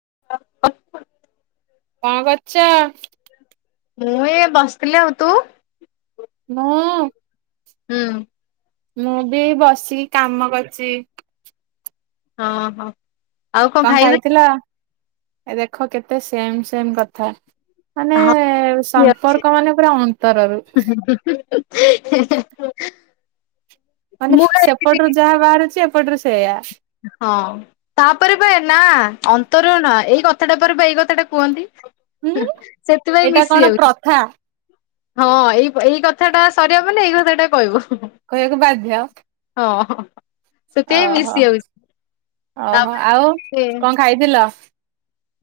[inaudible] କଁ କରୁଛ। ମୁଁ ଏ ବସିଥିଲି ଆଉ ତୁ। ମୁଁ। ହୁଁ। ମୁଁ ବି ବସିକି କାମ କରଛି। ହଁ ହଁ। ଆଉ କଣ ଖାଇବି? ଖାଇଥିଲ। ଏ ଦେଖ କେତେ ସେମ ସେମ କଥା। ମାନେ ହଁ ଅଛି ସମ୍ପର୍କ ମାନେ ପୁରା ଅନ୍ତରରୁ। ମାନେ ମୁଁ ଖାଇଥିଲି। ସେପଟରୁ ଯାହା ବାହାରୁଛି ଏପ ଏପଟ ରୁ ସେଇୟା। ହଁ ତାପରେ ବେ ନା। ଅନ୍ତର ନା ଏଇ କଥାଟା ପରେ ବା ଏଇ କଥାଟା କୁହନ୍ତି। ହୁଁ ସେଥିପାଇଁ ଏଇଟା ମିଶି କଣ ଯାଉଛି ପ୍ରଥା। ହଁ ଏଇ ଏଇ କଥାଟା ସରିବାକୁ ଗଲେ ଏଇ କଥାଟା କହିବ। କହିବାକୁ ବାଧ୍ୟ। ହଁ। ସେଥିପାଇଁ ଓହୋ ମିଶିଯାଉଛି। ଓହୋ ଆଉ କଣ ଖାଇଥିଲ।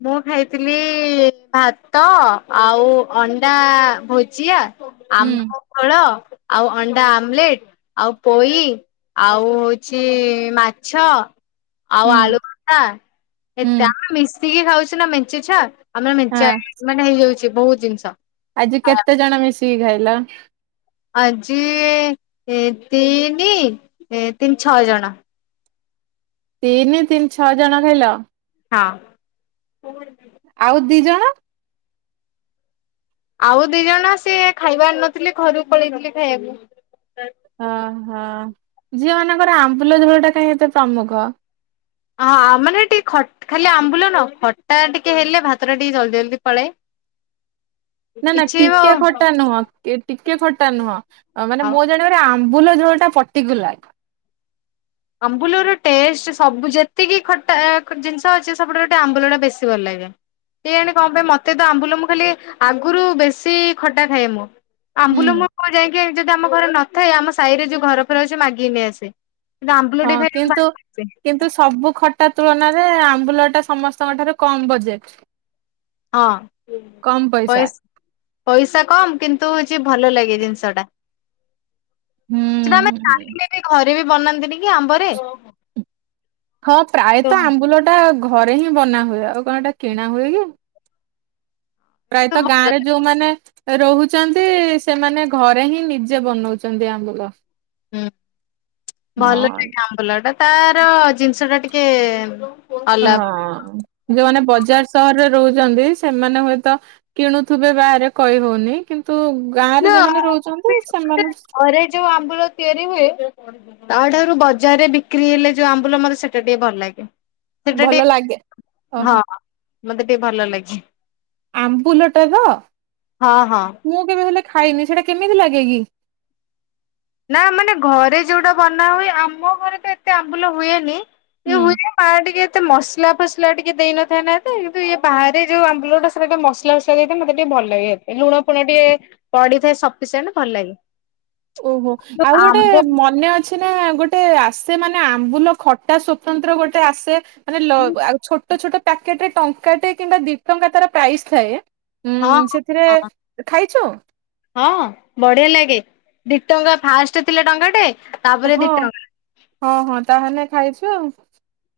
ମୁଁ ଖାଇଥିଲି ଭାତ ଆଉ ଅଣ୍ଡା ଭୁଜିଆ ହୁଁ ଆମ୍ବ ଫଳ। ଆଉ ଅଣ୍ଡା ଆମଲେଟ ଆଉ ପୋଇ ଆଉ ହଉଛି ମାଛ ଆଉ ଆଳୁ ହୁଁ ଭର୍ତା ହୁଁ ଏତିକ ଆଉ ସିକଏ ଖାଉଛି ନା ମେଞ୍ଚୁଛ [unintelligible] ଆମର ମେଞ୍ଚେ ହଁ ମାନେ ହେଇଯାଉଛି। ବହୁତ ଜିନିଷ। ଆଜି କେତେ ଜଣ ମିଶି କି ଖାଇଲ। ଆଜି ତିନି ଏ ତିନି ଛଅ ଜଣ। ତିନି ତିନି ଛଅ ଜଣ ଖାଇଲ ହଁ ଆଉ ଦି ଜଣ ଆଉ ଦି ଜଣ ସିଏ ଖାଇବାର ନଥିଲେ ଘରୁକୁ ପଳେଇଥିଲେ ଖାଇବାକୁ ଓହୋ ଝିଅ ମାନଙ୍କର ଆମ୍ବୁଲ ଝୋଳ ଟା କାହିଁ ଏତେ ପ୍ରମୁଖ ହଁ ମାନେ ଟିକେ ଖାଲି ଆମ୍ବୁଲ ନ ଖଟା ଟିକେ ହେଲେ ଭାତ ଟା ଟିକେ ଜଲଦି ଜଲଦି ପଳାଏ ନା ନା କିଛି ବି ଟିକେ ଖଟା ନୁହଁ କିଏ ଖଟା ନୁହଁ ଅ ମାନେ ଆଉ ମୋ ଜାଣିବାରେ ଆମ୍ବୁଲ ଝୋଳ ଟା ପର୍ଟିକୁଲାର। ଆମ୍ବୁଲର ଟେଷ୍ଟ ସବୁ ଯେତିକି ଖଟା ଜିନିଷ ଅଛି ସବୁଠାରୁ ଆମ୍ବୁଲଟା ବେଶୀ ଭଲ ଲାଗେ କେଜାଣି କଣ ପାଇଁ ମୋତେ ତ ଆମ୍ବୁଲ ମୁଁ ଖାଲି ଆଗରୁ ବେଶୀ ଖଟା ଖାଏ ମୁଁ। ହୁଁ। ଆମ୍ବୁଲ ମୁଁ ଯାଇକି ଯଦି ଆମ ଘରେ ନ କାଇ ଆମ ସାହି ରେ ଯୋଉ ଘର ଫର ଅଛି ମାଗିକି ନେଇ ଆସେ। କିନ୍ତୁ ଆମ୍ବୁଲ ଟିକେ ହଁ ଖାଇଲେ ଭାରି କିନ୍ତୁ ଖୁସି କିନ୍ତୁ ସବୁ ଖଟା ତୁଳନା [unintelligible] ଆମ୍ବୁଲ ଟା ସମସ୍ତଙ୍କ ଠାରୁ କମ ବଜେଟ। ହଁ ପଇସା। ପଇସା କମ କିନ୍ତୁ ହଉଛି ଭଲ ଲାଗେ ଜିନିଷ ଟା। ସେଟା ଆମେ ହୁଁ ଚାହିଲେ ବି ଘରେ ସେ ବି ବନାନ୍ତିନି କି ଆମ୍ବରେ ହଁ ପ୍ରାୟତଃ ତ ଆମ୍ବୁଲ ଟା ଘରେ ହିଁ ବନା ହୁଏ ଆଉ କଣ ଏଟା କିଣା ହୁଏ କି। କିନ୍ତୁ ପ୍ରାୟତଃ ଗାଁ ଭଲ ରେ ଯୋଉମାନେ ରହୁଛନ୍ତି ସେମାନେ ଘରେ ହିଁ ନିଜେ ବନଉଛନ୍ତି ଆମ୍ବୁଲ। ହୁଁ। ଭଲ ହଁ ସେ ଆମ୍ବୁଲ ଟା ତାର ଜିନିଷ ଟା ଟିକେ ହ ଅଲଗା। ଯୋଉମାନେ ବଜାର ସହରରେ ରହୁଛନ୍ତି ସେମାନେ ହୁଏତ କିଣୁଥିବେ ବାହାରେ କହି ହଉନି କିନ୍ତୁ ଗାଁ ରେ ନା ଯୋଉମାନେ ରହୁଛନ୍ତି ସେମାନେ ଘରେ ଯୋଉ ଆମ୍ବୁଲ ତିଆରି ହୁଏ ଆ ଠାରୁ ବଜାରରେ ବିକ୍ରି ହେଲେ ଯୋଉ ଆମ୍ବୁଲ ମତେ ସେଟା ଟିକେ ଭଲ ଲାଗେ। ସେଟା ଭଲ ଟିକେ ଲାଗେ ହଁ ଓହୋ। ମତେ ଟିକେ ଭଲ ଲାଗେ। ଆମ୍ବୁଲ ଟା ତ ହଁ ହଁ। ମୁଁ କେବେ ହେଲେ ଖାଇନି ସେଟା କେମିତି ଲାଗେ କିି? ନା ମାନେ ଘରେ ଯୋଉଟା ବନା ହୁଏ ଆମ ଘରେ ତ ଏତେ ଆମ୍ବୁଲ ହୁଏନି। ହୁଁ। ସେ ହୁଏ ମାଆ ଟିକେ ଏତେ ମସଲା ଫସଲା ଟିକେ ଦେଇନଥାଏ ନା ଏତେ କିନ୍ତୁ ଇଏ ବାହାରେ ଯୋଉ ଆମ୍ବୁଟା ସେଟା ଟିକେ ମସଲା ଫସଲା ଦେଇଥାଏ ମୋତେ ଟିକେ ଭଲ ଲାଗେେ ଲୁଣ ଫୁଣ ଟିକେ ପଡିଥାଏ ସଫିସିଣ୍ଟ ଭଲ ଲାଗେ। ଓହୋ ଯୋଉ ଆଉ ଗୋଟେ ଆମ୍ବ ମନେ ଅ ଅଛି ନା ଗୋଟେ ଆସେ ମାନେ ଆମ୍ବୁଲ ଖଟା ସ୍ଵତନ୍ତ୍ର ଗୋଟେ ଆସେ ମାନେ ଛୋଟ ଛୋଟ ପ୍ୟାକେଟ ରେ ଟଙ୍କାଟେ କିମ୍ବା ଦି ଟଙ୍କା ତାର ପ୍ରାଇସ୍ ଥାଏ। ଉଁ ହଁ ସେଥିରେ ହ ହ ଖାଇଛୁ? ହଁ ବଢିଆ ଲାଗେ। ଦି ଟଙ୍କା ଫାଷ୍ଟ ଥିଲା ଟଙ୍କା ଟେ ତାପରେ ଦି ହଁ ହଁ ହଁ ତାହେଲେ ଖାଇ ହ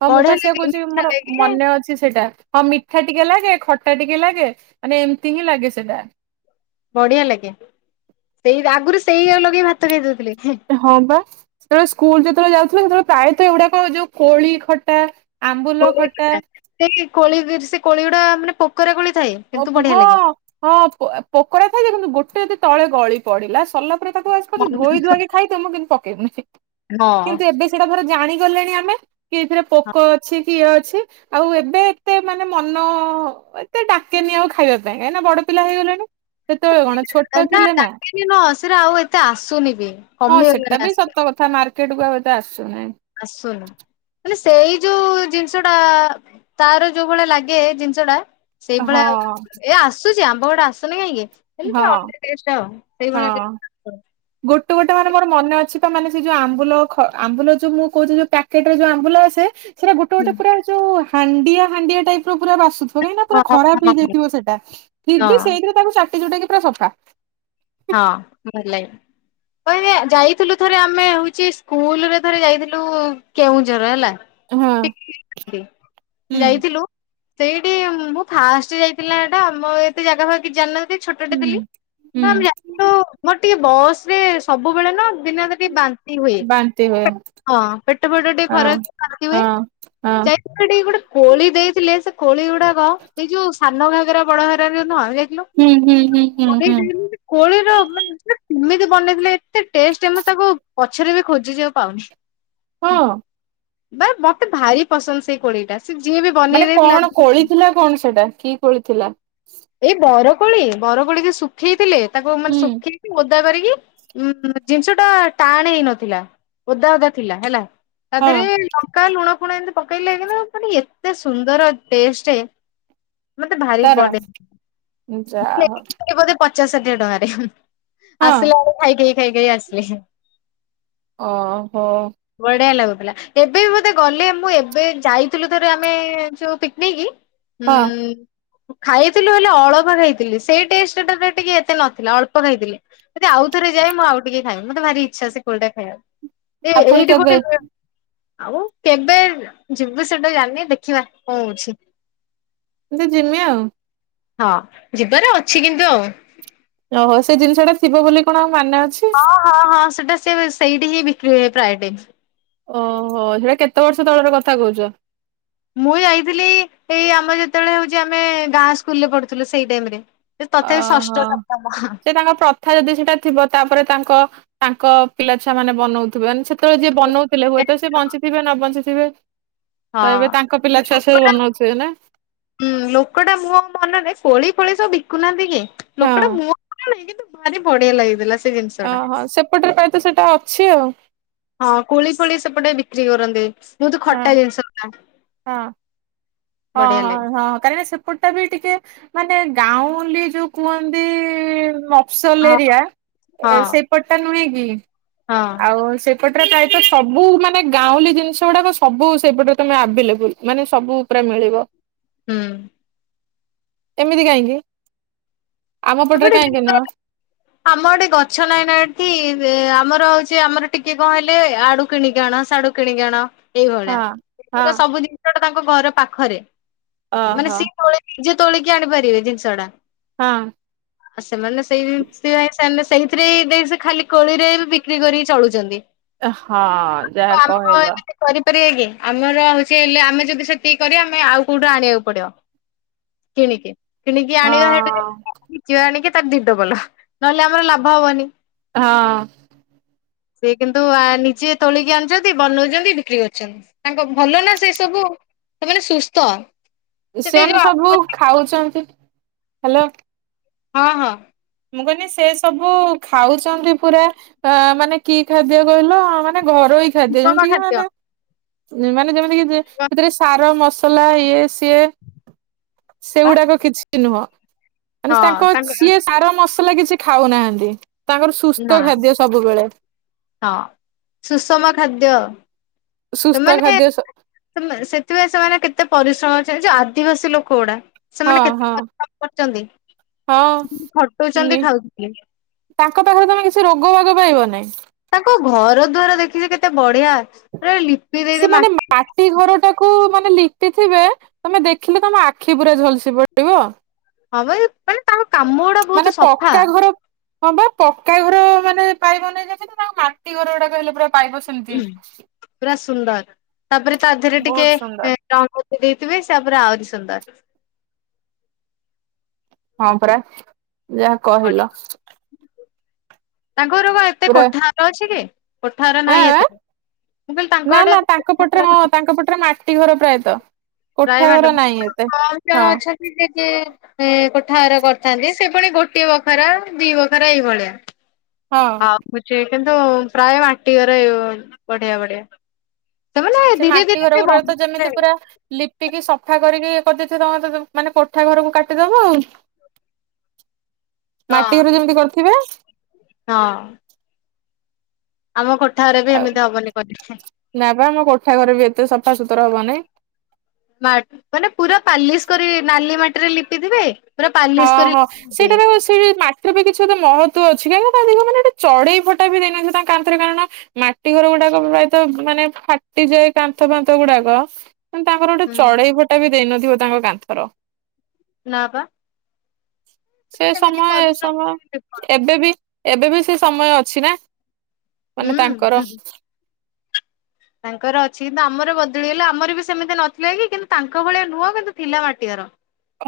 ହଁ ମୁଁ ବଢିଆ ପାସିବା ଲାଗେ କହୁଛି ମିଠା ମୋର ଲାଗେ। ମନେ ଅଛି ସେଇଟା ହଁ ମିଠା ଟିକେ ଲାଗେ ଖଟା ଟିକେ ଲାଗେ ମାନେ ଏମିତି ହିଁ ଲାଗେ ସେଟା ବଢିଆ ଲାଗେ ସେଇ ଆଗରୁ ସେଇୟା ଲଗେଇ ଭାତ ଖାଇଦଉଥିଲି ହଁ ବା ସେତେବେଳେ ସ୍କୁଲ ଯେତେବେଳେ ଯାଉଥିଲେ ସେତେବେଳେ ପ୍ରାୟତଃ ଏଗୁଡାକ ଯୋଉ କୋଳି ଖଟା ଆମ୍ବୁଲ ଖଟା କୋଡ଼ି ବି ସେ କୋଡ଼ି ଗୁଡା ମାନେ ପୋକୋରା ଗୋଳି ହଁ ହଁ ପୋକୋଡା ଥାଏ ଯେ କିନ୍ତୁ ଗୋଟେ ଯଦି ତଳେ ଗଳି ପଡିଲା ପରେ ତାକୁ ଆ ଧୋଇ ମନ- ଧଆକ ଖାଇ ତ ମୁଁ କିନ୍ତୁ ପକେଇବନି ହଁ କିନ୍ତୁ ଏବେ ସେଟାର ଜାି ଗଲେଣି ଆମେ କି ଏଥିରେ ହଁ। ପୋକ ଅଛି କିଏ ଅଛି ଆଉ ଏବେ ଏତେ ମାନେ ମନ ଏତୋ କେନି ଆଉ ଖାଇବା ପାଇଁ କାଁକ ନା ବ ପିଲ ହେଇଗଲାଣି ସେତେବେଳେ କଣ ଛୋଟ ଥିଲେ ନା ଡାକିନି ନୁହଁ ଆଉ ଏତେ ଆସୁନି ବି ହଁ କମିଗଲାଣି ସେଟା ବି ଆସ୍ତେ ସତ କଥା ମାର କେତଟୁ ଆେ ଆସୁନାହିଁ ଆସୁନି ମାନେ ସେଇ ଯୋଉ ଜିନିଷ ଟା ତାର ଯୋଉ ଭଳିଆ ଲାଗେ ଜିନିଷ ଟା ହଁ ସେଇଭଳିଆ ଏ ଆସୁ ସେ ଆମ୍ବ ଗୁଡ଼ ଆସୁନି କାହିଁକି ହଁ ଏତା ଦେଷ୍ଟ ସେଇଭଳିଆ କେ ହଁ। ଗୋଟେ ଗୋଟେ ମାନେ ମୋର ମନ ଅଛି ବା ମାନେ ସେ ଯୋଉ ଆମ୍ୁଲ ଆମ୍ବୁଲ ଯୋଉ ମୁଁ କହୁଛି ଯୋଉ ପ୍ୟାକେଟରେ ଯୋଉ ଆମ୍ବୁ ଆସେ ସେଟା ଗୋଟେ ଗୋଟେ ହୁଁ। ପୁରା ଯୋଉ ହାଣ୍ଡିଆ ହାଣ୍ଡିଆ ଟାଇପ ର ପୁରା ବାସୁ କହିଁି ନା ହଁ ପୁର ହଁ ହଁ ଖରାପ ହେଇଯାଇଥିବ ସେଟା ହଁ ହଁ ଫି ସେଇଥିରେ ତାକୁାଟି ଯୋଉଟା କେ ସା ହଁ ଭଲ କ ଯାଇଥିଲୁ ଥରେ ଆମେ ହଉଛି ସ୍କୁଲ ରେ ଥରେ ଯାଇଥିଲୁ କେଉଁଝର ହେଲା ହଁ ହୁଁ। ଯାଇଥିଲୁ ସେଇଠି ମୁଁ ଫାଷ୍ଟ ଯାଇଥିଲି ଏଇଟା ମୋ ଏତେ ଜାଗା ଫ କିଛି ଜାଣିିନଥିଲି ଛୋଟଟେ ହୁଁ ଥିଲି ହୁଁ ମୋର ଟିକେ ବସ ରେ ସବୁବେଳେ ନା ଦିନ ତ ଟିକେ ବାନ୍ତି ହୁଏ ବାନ୍ତି ହୁଏ ହଁ ପେଟ ଫଟ ଟିକେ ହଁ ଖରା ବାନ୍ତି ହୁଏ ହଁ ହଁ ଟିକେ ଗୋଟେ କୋଳି ଦେଇଥିଲେ ସେ କୋଳି ଗୁଡାକ ଏଇ ଯୋଉ ସାନ ଘାଗରା ବଡ ଘାଗର ନୁହ। ହୁଁ ହୁଁ ହୁଁ ହୁଁ ହୁଁ। କୋଳିର କେମିତି ବନେଇଥିଲେ ଏତେ ଟେଷ୍ଟ ମୁ ତାକୁ ପଛରେ ବି ଖୋଜିଛି ଆଉ ପାଉନି। ହଁ। ବା ମତେ ଭାରି ପସନ୍ଦ ସେଇ କୋଳିଟା। ସେ ଯିଏ ବି ବନେଇ ମାନେ କଣ ଦେଇଥିଲା କୋଳିଥିଲା କଣ ସେଟା କି କୋଳିଥିଲା? ଏଇ ବରକୋଳି ବରକୋଳି ଯୋଉ ଶୁଖେଇଥିଲେ। ତାକୁ ମାନେ ହୁଁ ଶୁଖେଇ ଓ ଓଦା କରିକି ଉ ଜିନିଷ ଟା ଟାଣ ହେଇ ନଥିଲା ଓଦା ଓଦା ଥିଲା ହେଲା। ହଁ ତଦେହରେ ଲଙ୍କା ଲୁଣ ପଣ ଏମିତି ପକେଇଲେ କିନ୍ତୁ ଏତେ ସୁନ୍ଦର ଟେଷ୍ଟ। ମତେ ଭାରି ତାର ପଡେ ଯା ହଉ ପଚାଶ ହଜାର ଟଙ୍କାରେ ହଁ ଆସିଲା ଆଡେ ଖାଇକିଆ ଖାଇ ଖାଇ ଆସିଲେ। ଓହୋ। ଲାଗୁଥିଲା ଏବେ ବି ବୋଧେ ଗଲେ ମୁଁ ଏବେ ଯାଇଥିଲୁ ଥରେ ଆମେ ପିକନିକ। ହଁ ହୁଁ। ଖାଇବି ଖାଇଥିଲୁ ହେଲେ ଅଳପ ଖାଇଥିଲି ସେଇ ଟେଷ୍ଟ ଟା ଟିକେ ଏତେ ନଥିଲା ଅଳପ ଖାଇଥିଲେ ଆଉଥରେ ଯା ମୁଁ ଆଉ ଟିକେ ଖାଇଵି। ମତେ ଭାରି ଇଚ୍ଛା ସେ କୋଲି ଟା ଖାଇବାକୁ। ଏ ଆଉ ପୁଣି ଏଇଟା କେବେ ଗୋଟେ ଆଉ କେବେ ଯିବୁ ସେଟା ଜାଣିନି ଦେଖିବା କଣଉଛି। ଏ ତେ ଯିମି ଆଉ ହଁ ଯିବାର ଅଛି କିନ୍ତୁ ଆଉ ଓହୋ ସେ ଜିନିଷ ଟା ଥିବ ବୋଲି କଣ ମାନେ ଅଛି। ହଁ ହଁ ହଁ। ତ ସେ ସାଇଟିି ହିଁ ବିିକ୍ରିହୁଏ ପ୍ରାୟ ଟଇମ୍। ଓହୋ ସେଇଟା କେତେ ବର୍ଷ ତଳର କଥା କହୁଛ। ମୁଁ ଯାଇଥିଲି ଏଇ ଆମର ଯେତେବେଳେ ହେଉଛି ଆମେ ଗାଁ ସ୍କୁଲରେ ପଢୁଥିଲୁ ସେଇ ଟାଇମରେ। ତଥାପି ଷଷ୍ଠ ଓହୋ ସପ୍ତମ ସେ ତାଙ୍କ ପ୍ରଥା ଯଦି ସେଇଟା ଥିବ ତାପରେ ତାଙ୍କ ତାଙ୍କ ପିଲାଛୁଆ ମାନେ ବନଉଥିବେ ସେ ଯେତବେଳେ ଯିଏ ହଁ ବନଉଥିଲେ ହୁଏ ସେ ବଞ୍ଚିଥିବେ ନ ବଞ୍ଚି [unintelligible] ହଁ ଲୋକଟା ବନଉଥିବେ ନା? ହୁଁ ଲୋକଟା ମୋହ ମନରେ କୋଳି ପଳେଇ ସ ବିକୁନାହାନ୍ତି କିଏ? ହଁ ଲୋକଟା ମୁହଁ [inaudible] ଭାରି ବଢିଆ ଲାଗିଥିଲା ସ୍ ଅହ ସେପଟରେ ପାଇଁ ତ ସେଟା ଅଛି ଆଉ ହଁ କୋଳି ଫୋଳି ସେପଟେ ବିକ୍ରି କରନ୍ତି। ବହୁତ ଖଟା ହଁ ଜିନିଷ ଟା ହଁ ହଁ ବଢିଆ ହଁ ଲାଗେ ହଁ କାହିଁକି ସେପଟ ଟା ବି ଟିକେ ମାନେ ଗାଉଁଲି ଯୋଉ କୁଅନ୍ତି ମ ସଲ୍ ହଁ ଏରିଆ ହଁ ସେପଟ ଟା ନୁହେଁ ହି। ହଁ ଆଉ ସେ ସେପଟରେ ପ୍ରାୟତ ସବୁ ମାନେ ଗାଉଁଲି ଜିନ୍ ସ୍ ସେଗୁଡାକ ସବୁ ସେପଟରେ ତମେ ଆଭେଲେବୁଲ ମାନେ ସବୁ ପ୍ରାୟ ମିଳିବ। ହୁଁ। ଏମିତି କାହିଁକି? ଆମପଟରେ ସେପଟେ କାଇଁକି ଜିନିଷ ନୁଅଁ? ଆମ ଆଡ଼େ ଗଛ ନାଇଁ ନା ଏଠି, ଆମର ହଉଛି ଆମର ଟିକେ କଣ ହେଲେ ଆଡୁ କିଣିକି ଆଣ ସାଡୁ କିଣିକି ଆଣ। ଏଇଭଳିଆ ହଁ ହଁ ତ ସବୁ ଜିନିଷ ଟା ତାଙ୍କ ଘର ପାଖରେ। ମାନେ ଓହୋ ସି [inaudible] ଯେ ତୋଳିକି ଆଣିପାରିବେ ଜିନିଷ ଟା। ହଁ। ଆ ସେମାନେ ସେଇ ସିଆଇସ୍ୟାନେ ସେହିଥିରେ ହି ଦେଇ ସେ ଖାଲି କୋଳିରେ ବି ବିକ୍ରି କରି ଚଳୁଛନ୍ତି। ହଁ ଯାହା କହିଲ। କରିବା କି ଆମର ହଉଛି ହେଲେ ଆମେ ଯଦି ସେତିକି କରିବା ଆମେ ଆଉ କୋଉଠୁ ଆଣିବାକୁ ପଡିବ କିଣିକି। କିଣିକି ହଁ ଆଣିବା ହେଟୁ ଯେ [inaudible] ଯେ ଆଣିକି ତା ଦି ଡବଲ। ନହେଲେ ଆମର ଲାଭ ହବନି। ହଁ। ସେ କିନ୍ତୁ ଆ ନିଜେ ତୋଳିକି ଆଣୁଛନ୍ତି, ବନଉଛନ୍ତି, ବିକ୍ରି କରୁଛନ୍ତି। ତାଙ୍କ ଭଲ ନା ସେ ସବୁ ସେମାନେ ସୁସ୍ଥ। ସେଠି ସେମାନେ ଯୋଉ ସବୁ ଖାଉଛନ୍ତି। ହାଲୋ। ହଁ ହଁ। ମୁଁ କହିଲି ସେ ସବୁ ଖାଉଛନ୍ତି ପୁରା ଅଁ ମାନେ କି ଖାଦ୍ୟ କହିଲ ମାନେ ଘରୋଇ ଖାଦ୍ୟ ସୁଷମ ଯେମିତି ଖାଦ୍ୟ। ମାନେ ଯେ ମାନେ ଯେମି ତିକି ଯେ ସେଥିରେ ସାର ମସ ସଲା ସେ ସେଗୁଡାକ କିଛି ଶଣୁହ ହଁ ତାଙ୍କ ମସଲା କିଛି ଖାଉନାହାନ୍ତି ତାଙ୍କର ନା ସୁସ୍ଥ ଖାଦ୍ୟ ସବୁବେଳେ ହଁ ସୁଷମ ଖାଦ୍ୟ। ସୁସ୍ଥ ସେମାନେ ଖାଦ୍ୟ ସ ସେଥିପାଇ ସେମାନେ କେତେ ପରିଶ୍ରମ ଚାଲିଛି ଆଦିବାସୀ ଲୋକ ଗୁଡା। ହଁ ସେମାନେ କେତେ ହଁ ପରିଶ୍ରମ କରୁଛନ୍ତି ଖଟଉଛନ୍ତି ହଁନି ଖାଉଛନ୍ତି ତାଙ୍କ ପାଖରେ ତମେ କିଛି ରୋଗ ଭାଗ ପାଇବନି। ନାଇଁସ୍। ତାଙ୍କ ଘର ଦ୍ବାର ଦେଖିଛି କେତେ ବଢିଆପୁରା ସେମାନେ ମାଟି ଘର ଟାକୁ ମାନେ ଲିପିଥିବେ ତମେ ଦେଖିଲେ ତମ ଆଖି ପୁରା ଝଲସି ପଡିବ। ହଁବା ମାନେ ତା କାମ ଗୁଡା ମାନେ ବହୁତ ସଫା। ପକ୍କା ଘର ହଁ ବା ପକ୍କା ଘର ମାନେ ପାଇବନି ଯେମି ତା ମାଟି ଘର ଗୁଡା କହିଲେ ପୁରା ପାଇବ ସେମିତି। ପୁରା ସୁନ୍ଦର। ତାପରେ ତା ଦେହରେ ଟିକେ ବହୁତ ସୁନ୍ଦର ରଙ୍ଗ ଦେଇଥିବେ ସେପରେ ଆହୁରି ସୁନ୍ଦର। ହଁ ପରା। ଯାହା ବଢିଆ। କହିଲ। ତାଙ୍କର ବା ଏତେ ପୁରା କୋଠାାର ଅଛି କି? କୋଠା ଘର ଆଁ ନାହିଁ ଏତେ ଆଁ ମୁଁ କହିଲି ତାଙ୍କ ନା ଆଡେ ନା ତାଙ୍କ କୋଠା ଘର ପଟରେ ହଁ ତାଙ୍କ ପଟରେ ମାଟି ଘର ପ୍ରାୟତଃ। କୋଠା ଘର ରାଇମାଣ୍ଡ ନାହିଁ ଏତେ। କମ ହଁ ଜଣ ଅଛନ୍ତି ସେ ଯିଏ କୋଠାାର କରିଥାନ୍ତି ସେ। ପୁଣି ଗୋଟଏ ବଖରା ଦି ବଖରା ଏଇଭଳିଆ ହଁ ମୁଛେ କିନ୍ତୁ ପ୍ରାୟ ମାଟି ଘରେ ବଢିଆ ବଢିଆ ସେମାନେ ସେ ଧୀରେ ମାଟି ଧୀରେ ଘର ସେ ଗୁଡ଼ାକ ତ ବନେଇବେ ଯେମିତି ପୁରା ଲିପିକି ସଫା କରିକି କରିଦେଇଛ ତମେ ତ ମାନେ କୋଠା ଘରକୁ କାଟିଦବ ଆଉ। ହଁ ମାଟି ଘର ଯେମିତି କରିଥିବେ। ହଁ। ଆମ କୋଠାରେ ବି ଆଉ ଏମିତି ହବନି ପରୀକ୍ଷା। ନା ବା ଆମ କୋଠା ଘରେ ବି ଏତେ ସଫାସତୁରା ହବନିଁ। ମାନେ ପୁରା ପାଲିସ କରି ନାଲି ମାଟିରେ ଲିପିଥିବେ। ପୁରା ପାଲିସ ହଁ କରି ହଁ ଲିପିଥିବେ। ସେଇଟାର ସେ ମାଟି ସତ ମହତ୍ଵ ଅଛି କାହିଁକି ତା ଦି ମାନେଟେ ଚଢେଇ ଫଟା ବି ଦେଇନାହାନ୍ତି ତାଙ୍କ କାଟନ୍ଥରେ କାରଣ ମାଟି ଘର ଗୁଡାକ ପ୍ରାୟତଃ ମାନେ ଫାଟିଯାଏ କାନ୍ଥ ଫାନ୍ଥ ଗୁଡାକ। ମ ତାଙ୍କର ଗୋଟେ ହୁଁ ଚଢେଇ ଫଟା ବି ଦେଇନଥିବ ତାଙ୍କ କାନ୍ଥର। ନା ବା। ସେ ସେମିତି ସମୟ ଏ ପରିଶ୍ରମ ସମୟ କରିକି ଲିପନ୍ତି ଏବେ ବି ଏବେ ବି ସେ ସମୟ ଅଛି ନା। ମାନେ ହୁଁ। ତାଙ୍କର ତାଙ୍କର ଅଛି କିନ୍ତୁ ଆମର ବଦଳିଗଲା ଆମର ବି ସେମିତି ନଥିଲା କି କିନ୍ତୁ ତାଙ୍କ ଭଳିଆ ନୁହଁ କିନ୍ତୁ ଥିଲା ମାଟିଆର।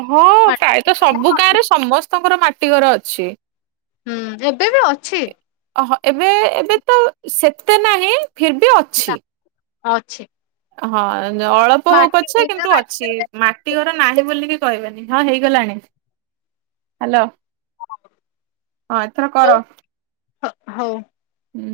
ହଁ ପ୍ରାୟତ ସବୁ ଗାଁରେ ସମସ୍ତେ ସ୍ତଙ୍କର ମାଟି ଘର ଅଛି। ହୁଁ ଏବେ ବି ଅଛି। ଓହୋ ଏବେ ଏବେ ତ ସେତେ ନାହିଁ। ଫିର ବି ଅଛି। ହଁ ଅଛି। ହଁ। ଅଳପ ହଉ ମାଟି ପଛ ବିନା କିନ୍ତୁ ମାଟି ଅଛି ଘରେ ମାଟି ନାହିଁ ବୋଲିକି କହିବେନି ହଁ ହେଇଗଲାଣି ହ୍ୟାଲୋ। ହଁ ଏଥର କର। ହ ହଉ। ହୁଁ।